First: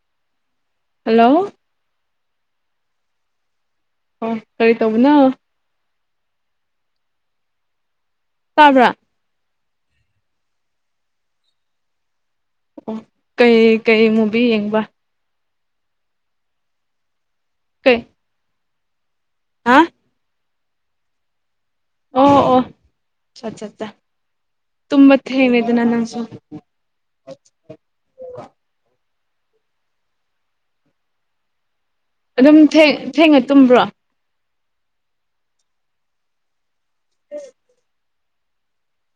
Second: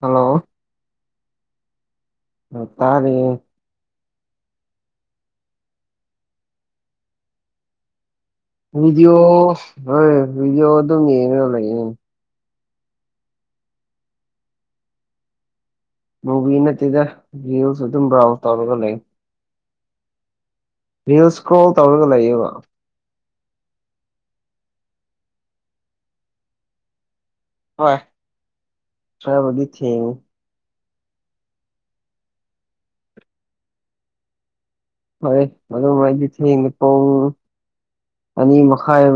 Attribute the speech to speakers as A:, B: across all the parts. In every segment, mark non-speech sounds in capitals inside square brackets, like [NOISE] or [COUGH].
A: hello
B: hello
A: ꯎꯝ ꯇꯥꯔꯤꯌꯦ
B: ꯑ ꯀꯔꯤ ꯇꯧꯕꯅꯣ ꯇꯥꯕ꯭ꯔꯥ
A: ꯚꯤꯗꯤꯌꯣ ꯍꯣꯏ ꯚꯤꯗꯤꯌꯣ ꯑꯗꯨꯝ ꯌꯦꯡꯔꯒ ꯂꯩꯔꯤꯅꯤ
B: ꯑꯣ ꯀꯩꯀꯩ ꯃꯨꯕꯤ ꯌꯦꯡꯕ
A: ꯃꯨꯕꯤ ꯅꯠꯇꯦꯗ ꯔꯤꯜꯁ
B: ꯀꯩ
A: ꯑꯗꯨꯝ ꯕ꯭ꯔꯥꯎꯁ ꯇꯧꯔꯒ ꯂꯩ
B: ꯍꯥ
A: ꯔꯤꯜꯁ ꯏꯁꯀ꯭ꯔꯣꯜ ꯇꯧꯔꯒ ꯂꯩꯌꯦꯕ
B: ꯆꯥꯠ ꯆꯠ ꯆꯥ ꯇꯨꯝꯕ ꯊꯦꯡꯔꯦꯗꯅ ꯅꯪꯁꯨ
A: ꯍꯣꯏ ꯈꯔꯕꯨꯗꯤ ꯊꯦꯡꯉꯦ
B: ꯑꯗꯨꯝ ꯊꯦꯡ ꯊꯦꯡꯅ ꯇꯨꯝꯕ꯭ꯔꯣ
A: ꯍꯣꯏ ꯑꯗꯨꯝ ꯑꯩꯗꯤ ꯊꯦꯡꯉꯦ ꯑꯅꯤ ꯃꯈꯥꯏ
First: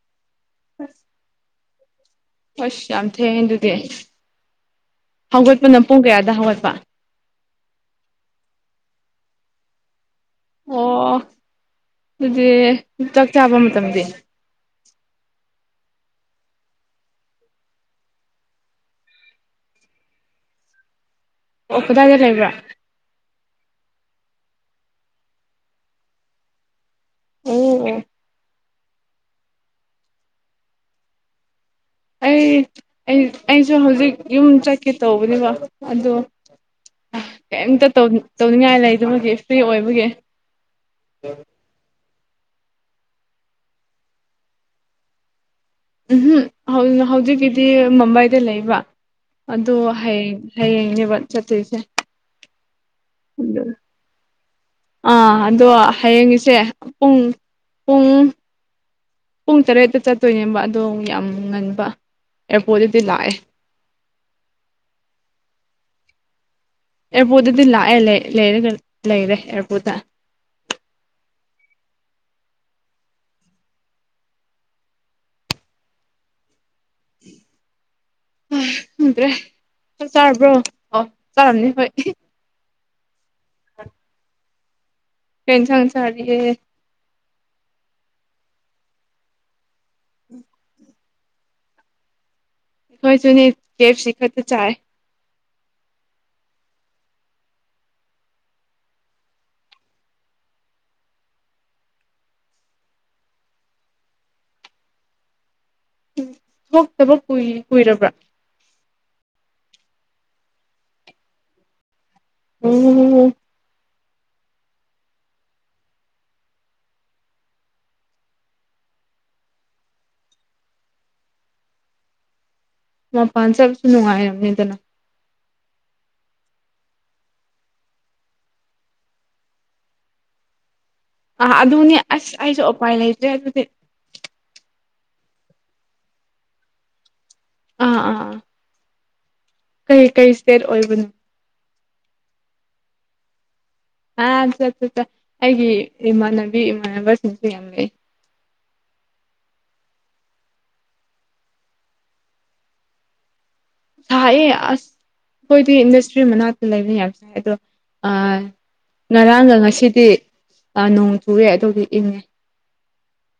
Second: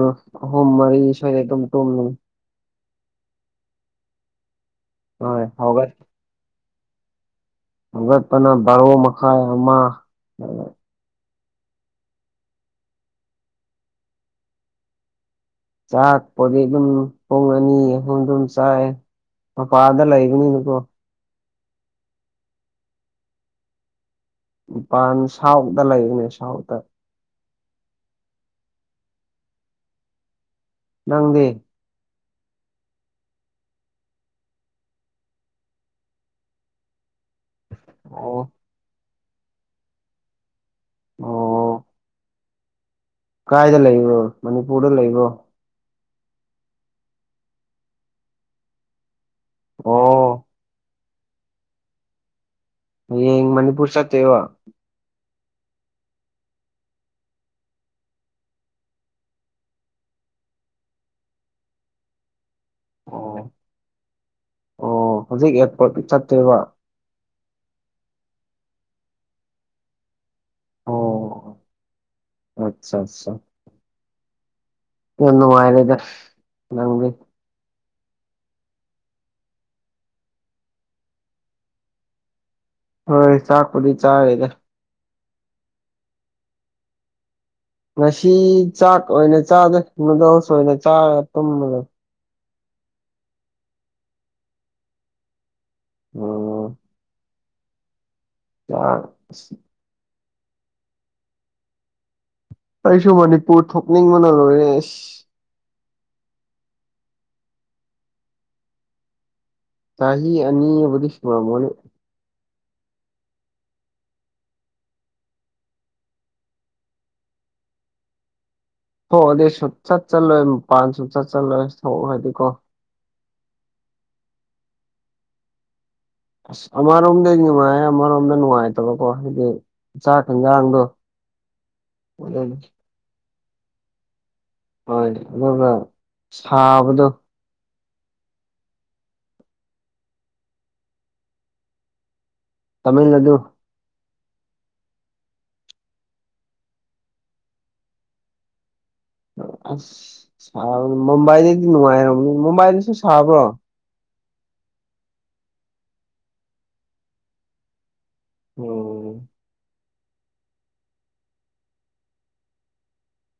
A: ꯑꯍꯨꯝ ꯃꯔꯤ ꯁꯋꯥꯏꯗ ꯑꯗꯨꯨꯝ ꯇꯨꯝꯃꯦ
B: ꯑꯁ ꯌꯥꯝ ꯊꯦꯡꯉꯦ ꯑꯗꯨꯗꯤ
A: ꯍꯣꯏ
B: ꯍꯧꯒꯠꯄꯅ
A: ꯍꯧꯒꯠ
B: ꯄꯨꯡ ꯀꯌꯥꯗ ꯍꯧꯒꯠꯄ
A: ꯍꯧꯒꯠꯄꯅ ꯕꯔꯣ ꯃꯈꯥꯏ ꯑꯃ
B: ꯑꯣ ꯑꯗꯨꯗꯤ ꯆꯥꯛ ꯆꯥꯕ ꯃꯇꯥꯝꯗꯤ
A: ꯆꯥꯛꯄꯣꯗꯤ ꯑꯗꯨꯝ ꯄꯨꯡ ꯑꯅꯤ ꯑꯍꯨꯝ ꯑꯗꯨꯝ ꯆꯥꯏ ꯃꯄꯥꯜꯗ ꯂꯩꯕꯅꯤꯅꯀꯣ
B: ꯑꯣ ꯀꯗꯥꯏꯗ ꯂꯩꯕ꯭ꯔꯥ
A: ꯃꯄꯥꯟ ꯁꯥꯎꯗ ꯂꯩꯕꯅꯦ ꯁꯥꯎꯠꯇ
B: ꯑꯣ ꯑꯣ
A: ꯅꯪꯗꯤ
B: ꯑꯩ ꯑꯩꯁꯨ ꯍꯧꯖꯤꯛ ꯌꯨꯝ ꯆꯥꯠꯀꯦ ꯇꯧꯕꯅꯦꯕ ꯑꯗꯣ ꯀꯩꯝꯇ ꯇꯧ
A: ꯑꯣ
B: ꯇꯧꯅꯤꯡꯉꯥꯏ ꯂꯩꯇꯕꯒꯤ ꯐ꯭ꯔꯤ ꯑꯣꯏꯕꯒꯤ [INAUDIBLE]
A: ꯑꯣ ꯀꯥꯏꯗ ꯂꯩꯕ꯭ꯔꯣ ꯃꯅꯤꯄꯨꯔꯗ ꯂꯩꯕ꯭ꯔꯣ
B: ꯎꯝꯍꯝ ꯍꯧꯖꯤꯛꯀꯤꯗꯤ ꯃꯨꯝꯕꯥꯏꯗ ꯂꯩꯕ ꯑꯗꯨ ꯍꯌꯦꯡ
A: ꯑꯣ
B: ꯍꯌꯦꯡꯅꯦꯕ ꯆꯥꯠꯇꯣꯏꯁꯦ
A: ꯍꯌꯦꯡ ꯃꯅꯤꯄꯨꯔ ꯆꯥꯠꯇꯣꯏꯕ
B: ꯑꯥ ꯑꯗꯣ ꯍꯌꯦꯡꯉꯤꯁꯦ ꯄꯨꯡ ꯄꯨꯡ ꯄꯨꯡ ꯇꯔꯦꯠꯇ ꯆꯥꯠꯇꯣꯏꯅꯦꯕ ꯑꯗꯣ ꯌꯥꯝ ꯉꯥꯟꯕ ꯑꯦꯔꯄꯣꯠꯇꯗꯤ ꯂꯥꯛꯑꯦ
A: ꯑꯣ ꯄꯣꯠꯇ ꯆꯥꯠꯇꯣꯏꯕ
B: ꯑꯦꯌꯥꯔꯄꯣꯠꯇꯗꯤ ꯂꯥꯛꯑꯦ ꯂꯩꯔ ꯂꯩꯔꯒ ꯂꯩꯔꯦ ꯑꯦꯌꯥꯔꯄꯣꯠꯇ
A: ꯑꯣ ꯑꯆꯥ ꯑꯆꯥ ꯌꯥꯝ ꯅꯨꯡꯉꯥꯏꯔꯦꯗ ꯅꯪꯗꯤ
B: ꯪꯈꯪꯗ꯭ꯔꯦ ꯆꯥꯛ ꯆꯥꯔꯕ꯭ꯔꯣ ꯑꯣ ꯆꯥꯔꯝꯅꯤ ꯍꯣꯏ
A: ꯍꯣꯏ ꯆꯥꯛꯄꯨꯗꯤ ꯆꯥꯔꯦꯗ
B: ꯀꯩ ꯏꯟꯁꯥꯡ ꯆꯥꯔꯤꯒꯦ
A: ꯉꯁꯤ ꯆꯥꯛ ꯑꯣꯏꯅ ꯆꯥꯗꯦ ꯅꯨꯗꯥꯜꯁ ꯑꯣꯏꯅ ꯆꯥꯔ ꯇꯨꯝꯃ ꯂꯩ
B: ꯑꯩꯈꯣꯏꯁꯨꯅꯤ ꯀꯦꯞꯁꯤ ꯈꯛꯇ ꯆꯥꯏ
A: ꯑꯣ [UNINTELLIGIBLE] ꯑꯩꯁꯨ ꯃꯅꯤꯄꯨꯔ ꯊꯣꯛꯅꯤꯡꯕꯅ ꯂꯣꯏꯔꯦ ꯏꯁ
B: ꯊꯣꯛꯇꯕ ꯀꯨꯏ ꯀꯨꯏꯔꯕ꯭ꯔꯥ
A: ꯆꯍꯤ ꯑꯅꯤꯕꯨꯗꯤ ꯁꯨꯔꯝꯃꯅꯤ
B: ꯎꯝ
A: ꯊꯣꯛꯑꯗꯤ ꯁꯨꯡꯆꯥꯠ ꯆꯥꯠꯂꯣꯏ ꯃꯄꯥꯟ ꯁꯪꯥꯨꯡꯆꯥꯠ ꯆꯥꯠꯂꯣꯏ ꯊꯣꯛꯑꯗꯤ ꯀꯣ
B: ꯃꯄꯥꯟ ꯆꯥꯠꯄ ꯅꯨꯡꯉꯥꯏꯕꯅꯤꯗꯅ
A: ꯑꯁ ꯑꯃꯔꯣꯝꯗꯗꯤ ꯅꯨꯡꯉꯥꯏ ꯑꯃꯔꯣꯝꯗ ꯅꯨꯡꯉꯥꯏꯇꯕꯀꯣ ꯍꯥꯏꯗꯤ ꯆꯥꯛ ꯏꯟꯖꯥꯡꯗꯣ
B: ꯑꯥ ꯑꯗꯨꯅꯤ ꯑꯁ ꯑꯩꯁꯨ ꯎꯄꯥꯏ ꯂꯩꯇ꯭ꯔꯦ ꯑꯗꯨꯗꯤ
A: ꯍꯣꯏ ꯑꯗꯨꯒ ꯁꯥꯕꯗꯣ
B: ꯑꯥ ꯑꯥ ꯑꯥ ꯀꯩ ꯀꯩ ꯁ꯭ꯇꯦꯠ ꯑꯣꯏꯕꯅꯣ
A: ꯇꯥꯃꯤꯜꯅꯥꯗꯨ
B: ꯑꯥ ꯆꯠ ꯆꯠ ꯆꯥ ꯑꯩꯒꯤ ꯏꯃꯥꯟꯅꯕꯤ ꯏꯃꯥꯟꯅꯕꯁꯤꯡꯁꯨ ꯌꯥꯝ ꯂꯩ [INAUDIBLE]
A: ꯑꯁ ꯁꯥꯕ ꯃꯨꯝꯕꯥꯏꯗꯗꯤ ꯅꯨꯡꯉꯥꯏꯔꯝ ꯃꯨꯝꯕꯥꯏꯗꯁꯨ ꯁꯥꯕ꯭ꯔꯣ
B: ꯁꯥꯏꯑꯦ ꯑꯁ ꯑꯈꯣꯏꯗꯤ ꯏꯟꯗꯁꯇ꯭ꯔꯤ ꯃꯅꯥꯛꯇ ꯂꯩꯕꯅꯦ ꯌꯥꯝꯕ ꯁꯥꯏ ꯑꯗꯣ ꯑꯥ
A: ꯎꯝ
B: ꯉꯔꯥꯡꯒ ꯉꯁꯤꯗꯤ ꯅꯣꯡ ꯆꯨꯔꯦ ꯑꯗꯨꯒꯤ ꯏꯪꯉꯦ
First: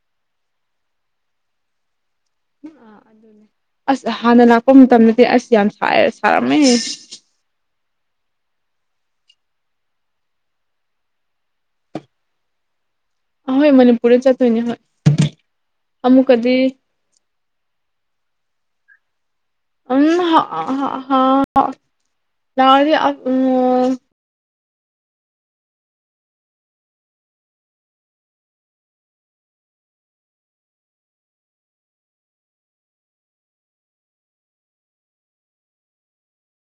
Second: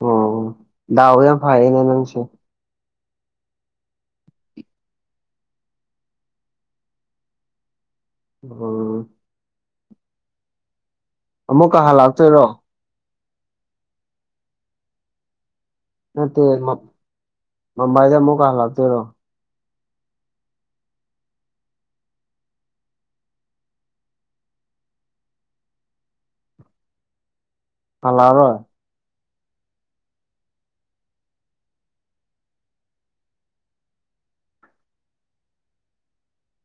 A: ꯑꯣ ꯗꯥꯎ ꯌꯥꯝ ꯐꯥꯌꯦ ꯅꯦ ꯅꯪꯁꯦ
B: ꯑꯥ ꯑꯗꯨꯅꯦ ꯑꯁ ꯍꯥꯟꯅ ꯂꯥꯛꯄ ꯃꯇꯝꯗꯗꯤ ꯑꯁ ꯌꯥꯝ ꯁꯥꯏ ꯁꯥꯔꯝꯃꯦ
A: ꯑꯣ ꯑꯃꯨꯛꯀ ꯍꯂꯥꯛꯇꯣꯏꯔꯣ
B: ꯑꯍꯣꯏ ꯃꯅꯤꯄꯨꯔꯗ ꯆꯠꯇꯣꯏꯅꯦ ꯍꯣꯏ
A: ꯅꯠꯇꯦ
B: ꯑꯃꯨꯛꯀꯗꯤ
A: ꯃꯝꯕꯥꯏꯗ ꯑꯃꯨꯛ ꯀ ꯂꯥꯛꯇꯣꯢꯔꯣ
B: ꯎꯝ ꯍ-ꯍ-ꯍ-ꯍ ꯂꯑꯣꯢꯗꯤ ꯑ [UNINTELLIGIBLE]
A: ꯍꯂꯥꯔꯣꯢ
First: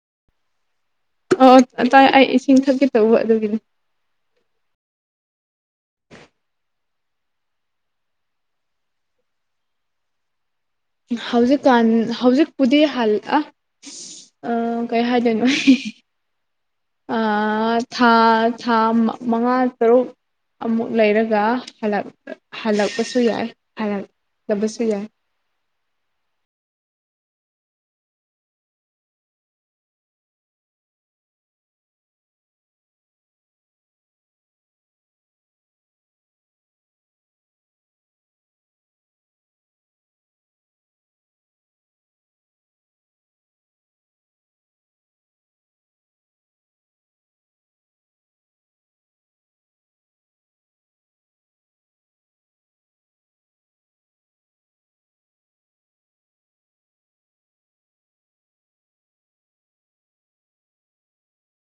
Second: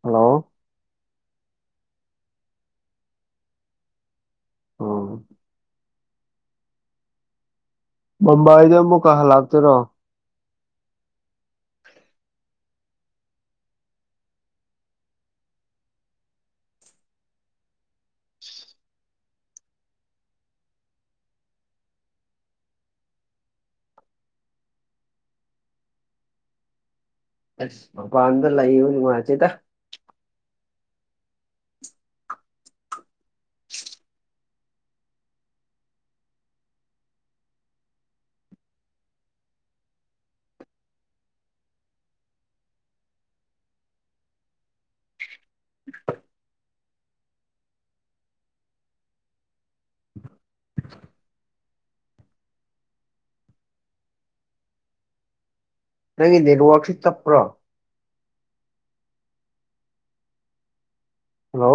A: ꯍꯜꯂꯣ
B: ꯑꯣ ꯇꯥꯏ ꯑꯩ ꯏꯁꯤꯡ ꯊꯛꯀꯦ ꯇꯧꯕ ꯑꯗꯨꯒꯤꯅꯦ
A: ꯑꯣ ꯃꯝꯕꯥꯏꯗ ꯑꯃꯨꯛ ꯀꯥ ꯍꯂꯥꯛꯇꯣꯢꯔꯣ
B: ꯍꯧꯖꯤꯛꯀꯥꯟ ꯍꯧꯖꯤꯛꯄꯨꯗꯤ ꯍꯜ ꯑꯥ ꯀꯩ ꯍꯥꯏꯗꯣꯏꯅꯣ ꯑꯩ ꯍꯥꯍꯥ [INAUDIBLE] ꯑꯥ ꯊꯥ ꯊꯥ ꯃꯉꯥ ꯇꯔꯨꯛ ꯑꯃꯨꯛ ꯂꯩꯔꯒ ꯍꯜꯂꯛꯄꯁꯨ ꯌꯥꯏ ꯇꯕꯁꯨ ꯌꯥꯢ
A: ꯑꯁ ꯃꯄꯥꯟꯗ ꯂꯩꯕ ꯅꯨꯡꯉꯥꯢꯇꯦꯗ ꯅꯪꯒꯤ ꯅꯦꯠꯋꯥꯛꯁꯤ ꯇꯄ꯭ꯔꯣ ꯍꯜꯂꯣ